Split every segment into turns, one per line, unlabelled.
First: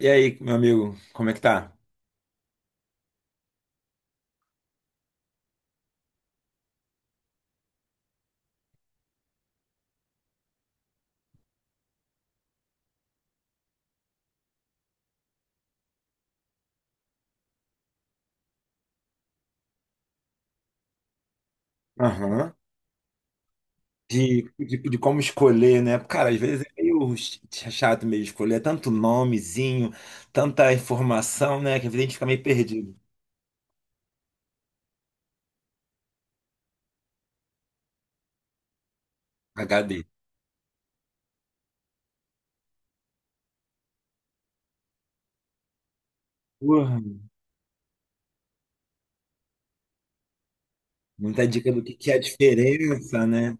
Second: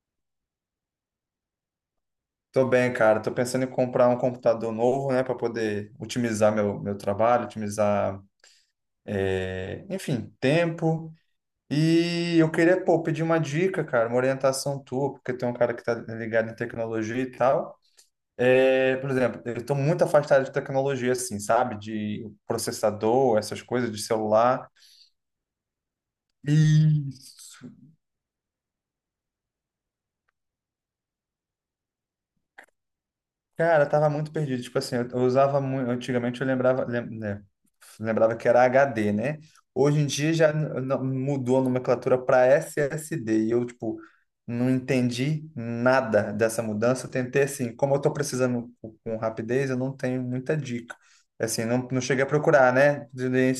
E aí, meu amigo, como é que tá?
Tô bem, cara. Tô pensando em comprar um computador novo, né, para poder otimizar meu trabalho, otimizar, enfim, tempo. E eu queria, pô, pedir uma dica, cara, uma orientação tua, porque tem um cara que tá ligado em tecnologia e tal. É, por exemplo, eu tô muito afastado de tecnologia, assim, sabe? De
Aham.
processador, essas coisas, de
De,
celular.
de, de como escolher, né? Cara, às vezes é meio
Isso.
chato meio escolher, é tanto nomezinho, tanta informação, né? Que às vezes a gente fica meio perdido.
Cara, eu tava muito perdido. Tipo assim, eu usava muito. Antigamente eu lembrava, né, lembrava que era HD, né? Hoje
HD.
em dia já mudou a nomenclatura para SSD. E eu, tipo, não entendi nada dessa
Porra,
mudança. Eu tentei, assim, como eu tô precisando com rapidez, eu não tenho muita dica.
muita
Assim,
dica do
não
que é a
cheguei a procurar, né?
diferença, né?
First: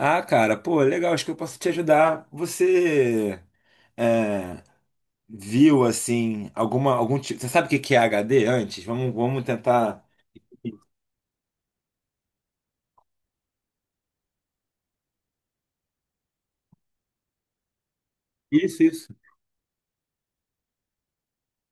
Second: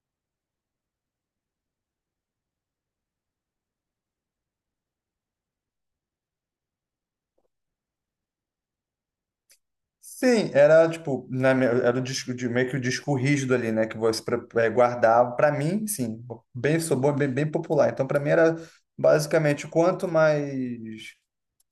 Ah, cara, pô, legal, acho que eu posso te ajudar. Você é, viu, assim, algum tipo. Você sabe o que que é HD antes? Vamos tentar.
Sim, era tipo, era um disco de meio que o disco rígido ali, né? Que você guardava. Para mim, sim, bem, sou bom, bem, bem popular. Então, para mim era
Isso, isso.
basicamente quanto mais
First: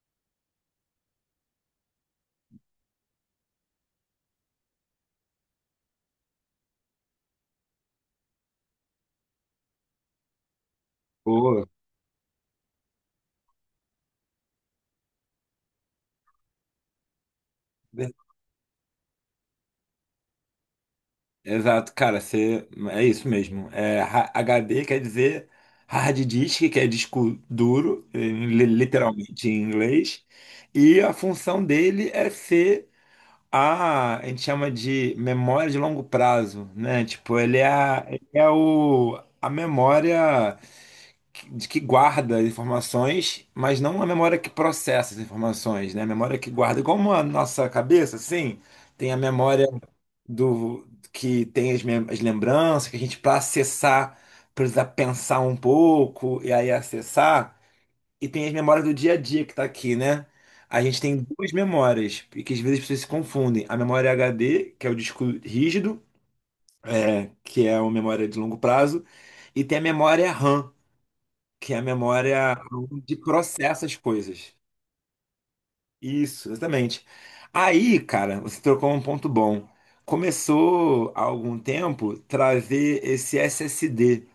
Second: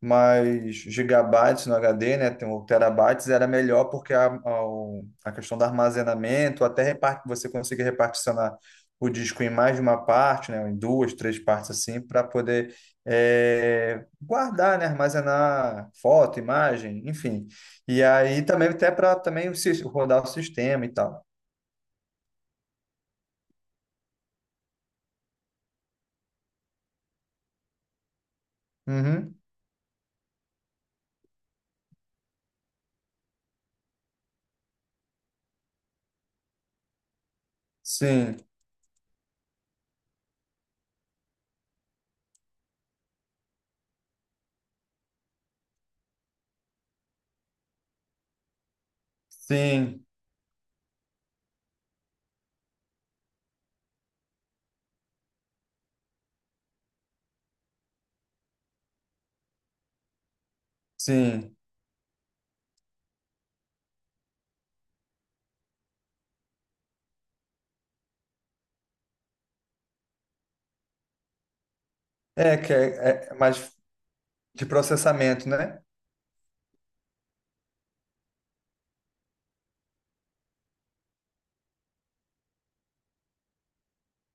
mas gigabytes no HD, né, tem o terabytes, era melhor porque a questão do armazenamento, você conseguir reparticionar o disco em mais de uma parte, né, em duas, três
Pô.
partes assim, para poder guardar, né, armazenar foto, imagem, enfim. E aí também até para também rodar o sistema e tal.
Exato, cara, você, é isso mesmo. É, H D quer dizer hard disk, que é disco duro,
Uhum.
literalmente em inglês, e a função dele é ser a gente chama de memória de longo prazo, né? Tipo, ele
Sim,
é a memória de que guarda as informações, mas não a memória que processa as informações, né? A memória que guarda, como a nossa cabeça, assim, tem a memória
sim,
do que tem as lembranças, que a gente, para acessar, precisa pensar um pouco e aí acessar. E tem as memórias do dia a dia que tá aqui, né? A gente tem duas
sim.
memórias, e que às vezes as pessoas se confundem. A memória HD, que é o disco rígido, que é uma memória de longo prazo, e tem a memória RAM, que é a memória onde
É mais
processa as coisas.
de processamento, né?
Isso, exatamente. Aí, cara, você trocou um ponto bom. Começou há algum tempo trazer esse SSD.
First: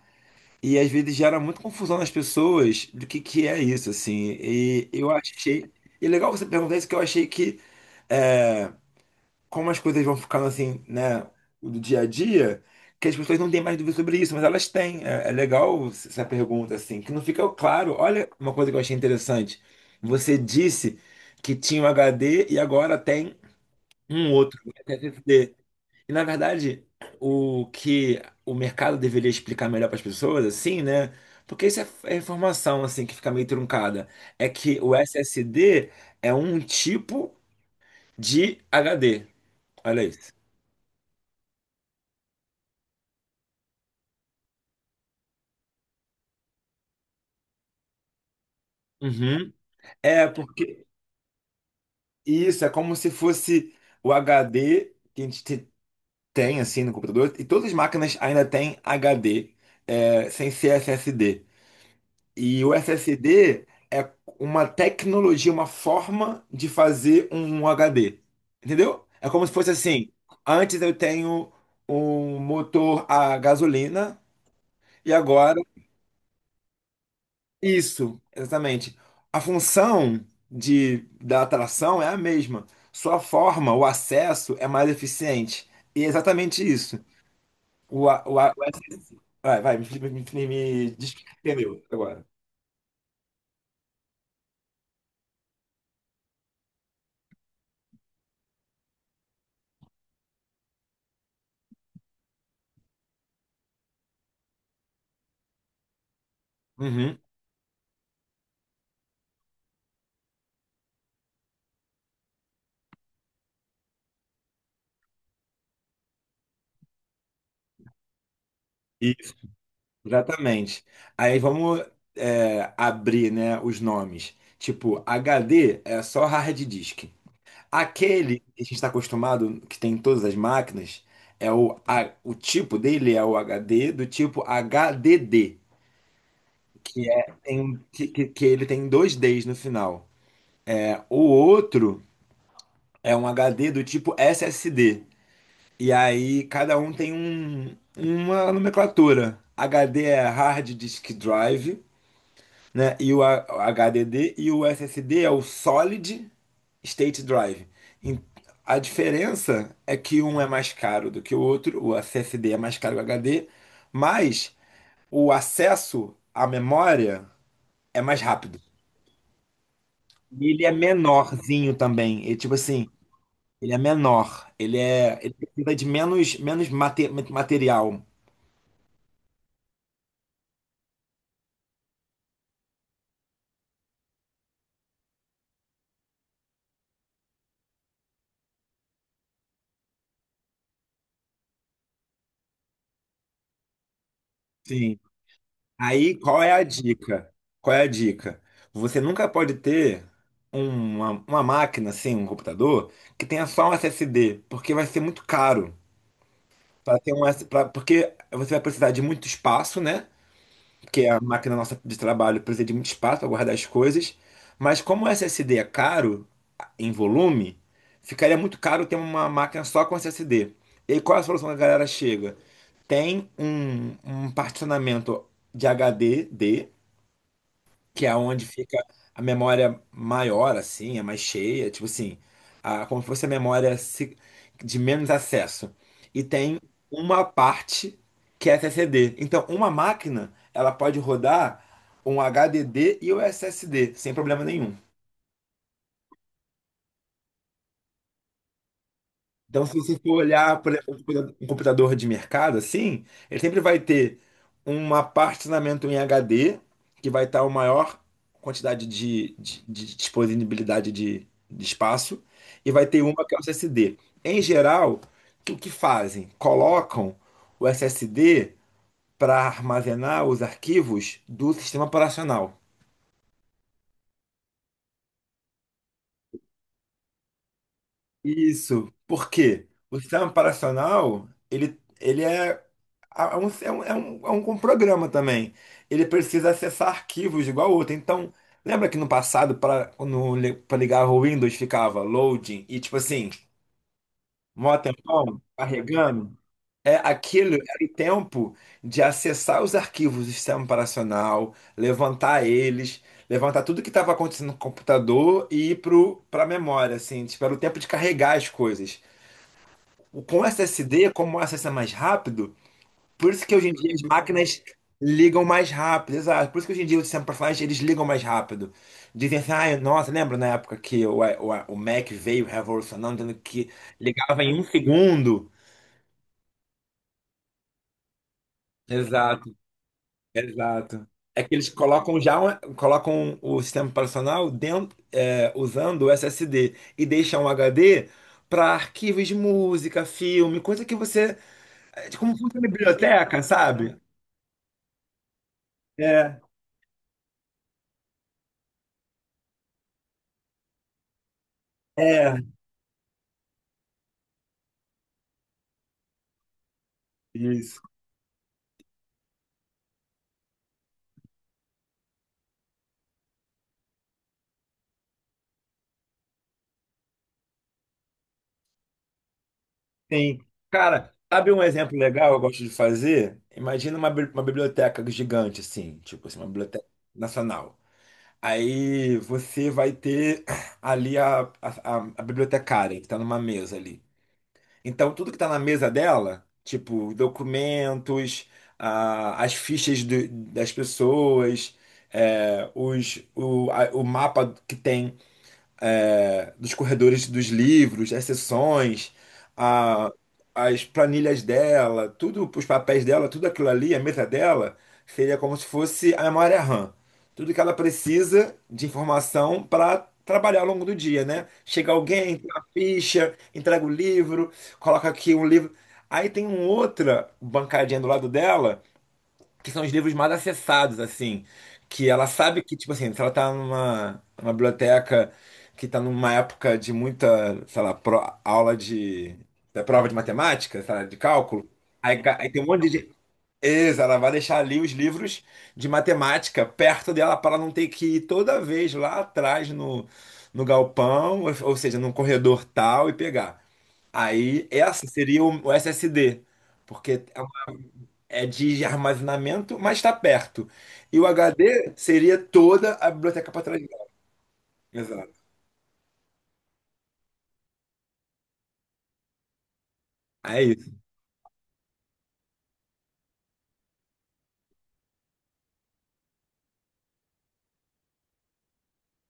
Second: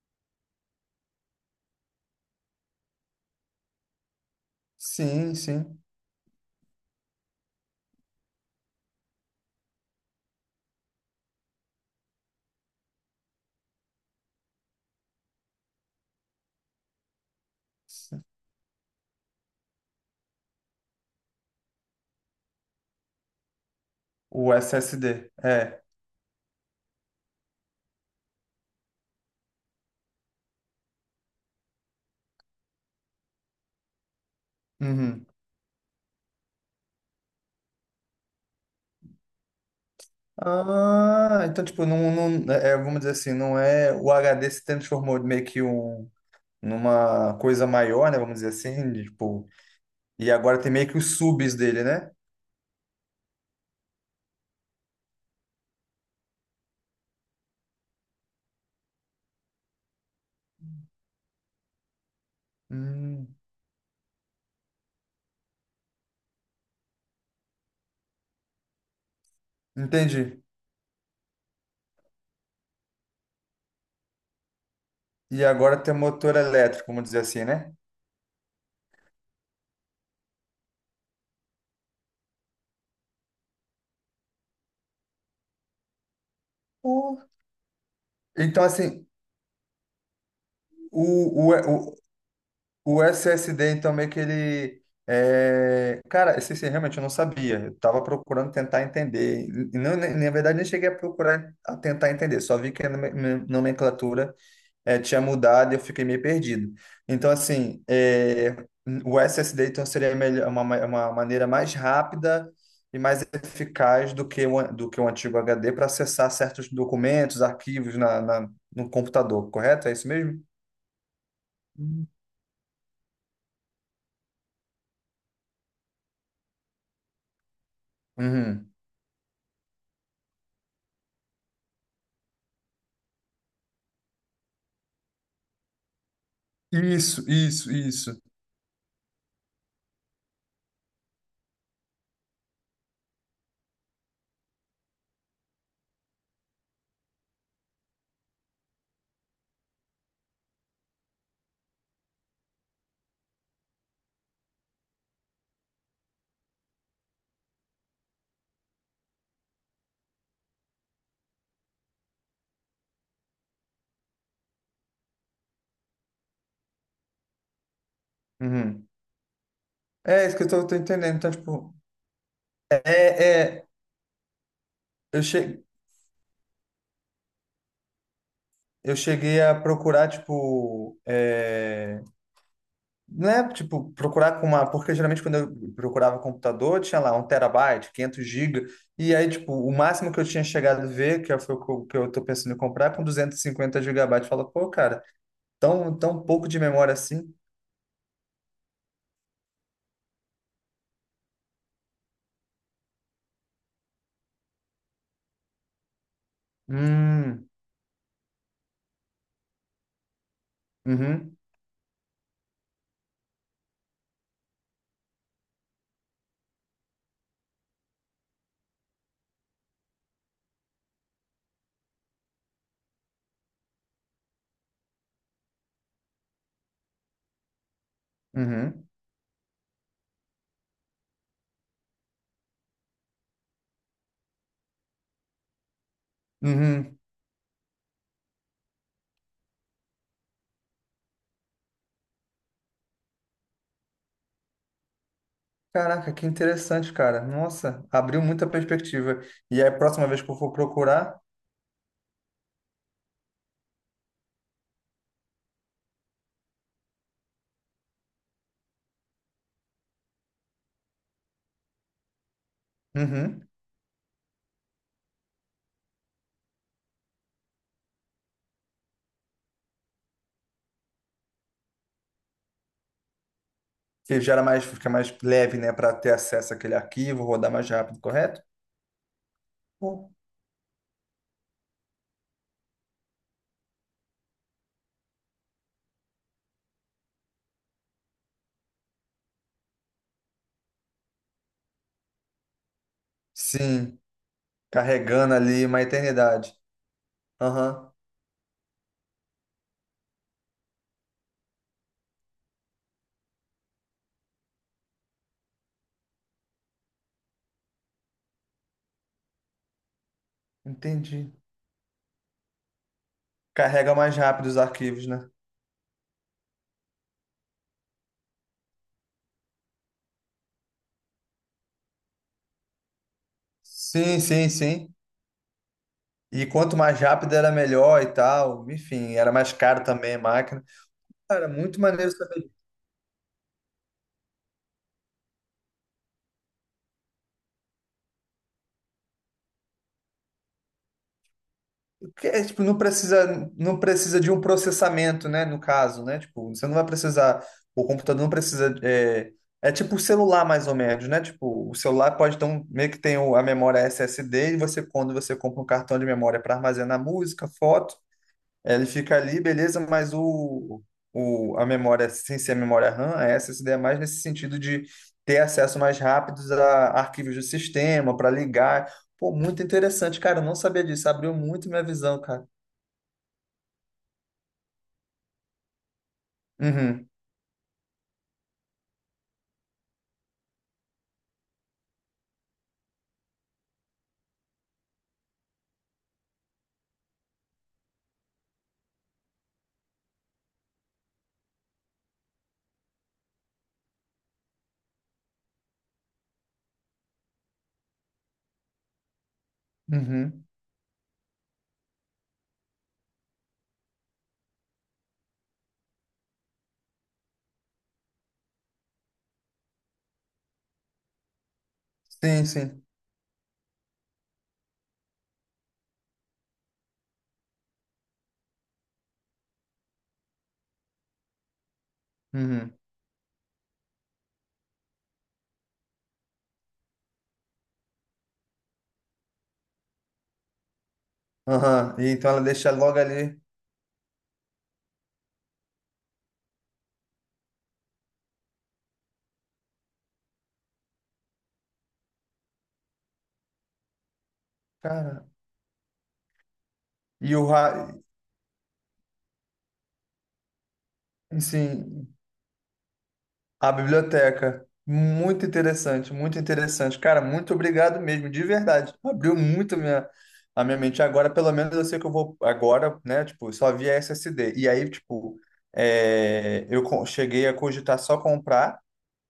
E às vezes gera muita confusão nas pessoas do que é isso, assim. E eu
Sim,
achei.
sim.
E é legal você perguntar isso, que eu achei que. eh, Como as coisas vão ficando assim, né, do dia a dia, que as pessoas não têm mais dúvida sobre isso, mas elas têm. É, legal essa pergunta, assim, que não fica claro. Olha uma coisa que eu achei interessante. Você disse que tinha um HD e agora tem um
O
outro, um
SSD,
SSD.
é.
E na verdade, o que o mercado deveria explicar melhor para as pessoas, assim, né? Porque isso é informação assim que fica meio truncada. É que o
Uhum.
SSD é um tipo de HD. Olha isso.
Ah, então, tipo, não, não, é, é, vamos dizer assim, não é. O HD se transformou meio que um, numa coisa maior, né? Vamos dizer assim, de, tipo.
Uhum. É,
E agora tem
porque
meio que os subs dele, né?
isso é como se fosse o HD que a gente tem assim no computador, e todas as máquinas ainda têm HD, sem ser SSD. E o
Hum,
SSD é uma tecnologia, uma forma de fazer um HD. Entendeu? É como se fosse assim:
entendi.
antes eu tenho um motor a gasolina, e
E
agora.
agora tem motor elétrico, vamos dizer assim, né?
Isso, exatamente. A função da atração é a mesma. Sua forma, o acesso é mais eficiente. E é exatamente isso.
Oh.
O, a- o, a- o
Então,
ac-
assim,
vai, vai, me diz o que
o,
entendeu
o,
agora.
O SSD, então, meio que ele. Cara, esse realmente eu não sabia. Eu tava procurando tentar entender. E não, na verdade, nem cheguei a procurar a tentar entender. Só vi que a nomenclatura tinha mudado e eu fiquei meio perdido.
Uhum.
Então, assim, o SSD então, seria melhor, uma maneira mais rápida e mais eficaz do que do que o antigo HD para acessar certos documentos, arquivos no
Isso,
computador, correto? É isso mesmo?
exatamente. Aí vamos
Hum.
abrir, né, os nomes. Tipo, HD é só hard disk. Aquele que a
Uhum.
gente está acostumado, que tem em todas as máquinas, é o tipo dele é o HD do tipo HDD, que
Isso,
é tem,
isso,
um,
isso.
que ele tem dois Ds no final. É, o outro é um HD do tipo SSD. E aí cada um tem uma nomenclatura. HD é Hard Disk Drive, né? E o HDD e o SSD é o Solid State Drive. Em- A diferença é que um é mais caro do que o outro, o SSD é mais caro que o HD, mas o acesso à memória é mais rápido.
Uhum. É isso que eu
E ele é
tô entendendo. Então,
menorzinho
tipo,
também. Ele, tipo
é,
assim,
é,
ele é menor. Ele é,
eu
ele
che...
precisa de menos material.
eu cheguei a procurar, tipo, não é, tipo, procurar com uma... Porque geralmente quando eu procurava computador, tinha lá um terabyte, 500 gigas, e aí, tipo, o máximo que eu tinha chegado a ver, que foi o que eu tô pensando em comprar, é com 250 gigabytes. Fala, pô,
Sim.
cara,
Aí,
tão
qual
pouco
é
de
a
memória
dica?
assim?
Qual é a dica? Você nunca pode ter uma máquina, assim, um computador, que tenha só um SSD, porque vai ser muito caro. Pra ter um, S
Hum,
pra, porque você vai precisar de muito espaço, né? Porque a
uhum,
máquina nossa de trabalho precisa de muito espaço para guardar as coisas. Mas como o SSD é caro em volume, ficaria muito caro ter uma máquina só com SSD. E aí, qual é a solução que a galera chega? Tem um particionamento de HD que é onde fica
uhum,
a memória maior, assim, é mais cheia, tipo assim, como se fosse a memória de menos acesso. E tem
uhum.
uma parte que é SSD. Então, uma máquina, ela pode rodar um HDD e o SSD, sem problema nenhum.
Caraca, que interessante, cara. Nossa, abriu muita perspectiva. E
Então,
aí, a
se você
próxima
for
vez que eu for
olhar, por
procurar,
exemplo, um computador de mercado, assim, ele sempre vai ter um armazenamento em HD, que vai estar a maior quantidade de disponibilidade de espaço, e vai ter uma que é o
uhum,
SSD. Em geral, o que fazem? Colocam o SSD para armazenar os arquivos do sistema operacional.
que gera mais, fica mais leve, né, para ter acesso àquele arquivo, rodar mais rápido, correto?
Isso. Por quê? O
Pô.
sistema operacional, ele é, é um, é um, é um, é um programa também. Ele precisa acessar arquivos igual outro. Então, lembra que no passado, para ligar o Windows, ficava loading e tipo assim,
Sim,
mó
carregando
tempão,
ali uma
carregando?
eternidade.
É, aquilo era o
Aham,
tempo de acessar os arquivos do sistema operacional, levantar eles, levantar tudo que estava acontecendo no computador e ir para a memória, assim, tipo, era o tempo de carregar as coisas. Com o SSD,
entendi.
como o acesso é mais rápido, por isso que hoje em dia
Carrega
as
mais rápido os
máquinas
arquivos, né?
ligam mais rápido, exato. Por isso que hoje em dia os sistemas personagens eles ligam mais rápido. Dizem assim, ai, nossa, lembra na época que o Mac veio revolucionando, dizendo que
Sim,
ligava
sim,
em um
sim.
segundo?
E quanto mais rápido era melhor e tal. Enfim, era mais
Exato,
caro também a máquina.
exato. É
Cara,
que eles
muito maneiro
colocam já
saber.
colocam o sistema operacional dentro, usando o SSD e deixam o HD para arquivos de música, filme, coisa que você.
Que
Como
é,
funciona
tipo,
biblioteca,
não
sabe?
precisa de um processamento, né? No caso, né?
É.
Tipo, você não vai precisar, o computador não precisa. É, é tipo o celular, mais ou menos, né? Tipo, o celular
É,
pode ter um, meio que tem a memória SSD, e você, quando você compra um cartão de memória para armazenar música,
isso.
foto, ele fica ali, beleza, mas a memória, sem ser a memória RAM, a SSD é mais nesse sentido de ter acesso mais rápido a arquivos do sistema, para ligar. Pô, muito interessante,
Sim.
cara. Eu não sabia disso.
Cara,
Abriu
sabe um
muito minha
exemplo
visão,
legal que eu
cara.
gosto de fazer? Imagina uma biblioteca gigante, assim, tipo assim, uma biblioteca
Uhum,
nacional. Aí você vai ter ali a bibliotecária, que está numa mesa ali. Então, tudo que está na mesa dela, tipo documentos, as fichas das pessoas, o mapa que tem dos corredores dos livros, as sessões, a-
uhum.
as planilhas dela, tudo, os papéis dela, tudo aquilo ali, a mesa dela, seria como se fosse a memória RAM. Tudo que ela precisa de informação para trabalhar ao longo do dia, né? Chega alguém,
Sim,
tem uma
sim.
ficha, entrega o livro, coloca aqui um livro. Aí tem uma outra bancadinha do lado dela que são os livros mais acessados, assim. Que ela sabe
Uhum.
que, tipo assim, se ela tá numa biblioteca que tá numa época de muita, sei lá, aula de, da prova de matemática, sei lá, de cálculo,
Aham. E então ela
aí tem um
deixa
monte
logo
de.
ali.
Isso, ela vai deixar ali os livros de matemática perto dela para ela não ter que ir toda vez lá atrás no, no galpão, ou seja, num corredor tal e pegar. Aí essa
Cara.
seria o SSD, porque
E
é
o ra-
é de armazenamento, mas está perto. E o HD
sim,
seria toda a biblioteca para
a
trás dela.
biblioteca.
Exato.
Muito interessante, muito interessante. Cara, muito obrigado mesmo, de verdade. Abriu muito
É
a minha
isso.
mente. Agora, pelo menos, eu sei que eu vou agora, né? Tipo, só via SSD. E aí, tipo, eu cheguei a cogitar só comprar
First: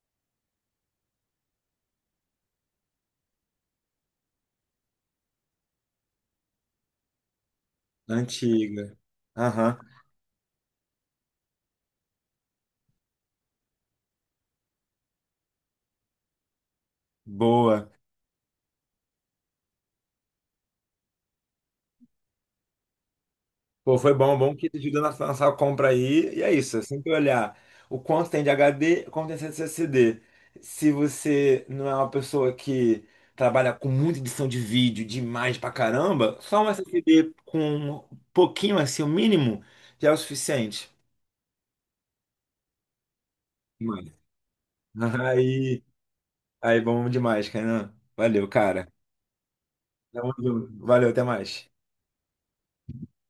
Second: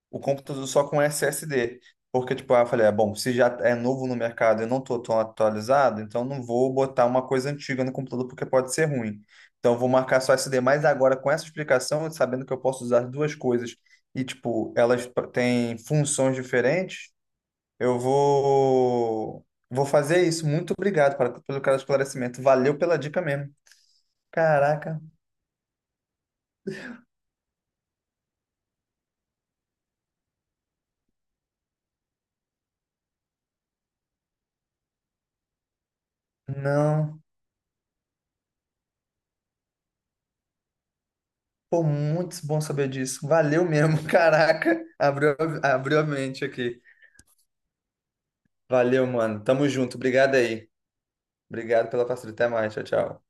o computador só com SSD. Porque, tipo, ah, eu falei, ah, bom, se já é novo no mercado e eu não tô tão atualizado, então não vou botar uma coisa antiga no computador porque pode ser
Antiga.
ruim. Então
Aham.
eu vou marcar só SD. Mas agora, com essa explicação, sabendo que eu posso usar duas coisas e, tipo, elas têm funções diferentes,
Boa.
eu vou. Vou fazer isso. Muito obrigado para, pelo cara esclarecimento. Valeu pela dica mesmo.
Pô, foi bom, bom que te
Caraca,
ajudou na sua compra aí. E é isso. Sempre olhar o quanto tem de HD, quanto tem de SSD. Se você não é uma pessoa que trabalha com muita edição de vídeo, de imagem pra caramba, só um
não.
SSD com um pouquinho assim, o mínimo, já é o suficiente.
Pô, muito bom saber disso. Valeu mesmo,
Mano.
caraca. Abriu,
Aí.
abriu a mente
Aí,
aqui.
bom demais, Kainan. Valeu, cara.
Valeu, mano. Tamo junto.
Tamo
Obrigado aí.
junto. Valeu, até mais.
Obrigado pela parceria. Até mais. Tchau, tchau.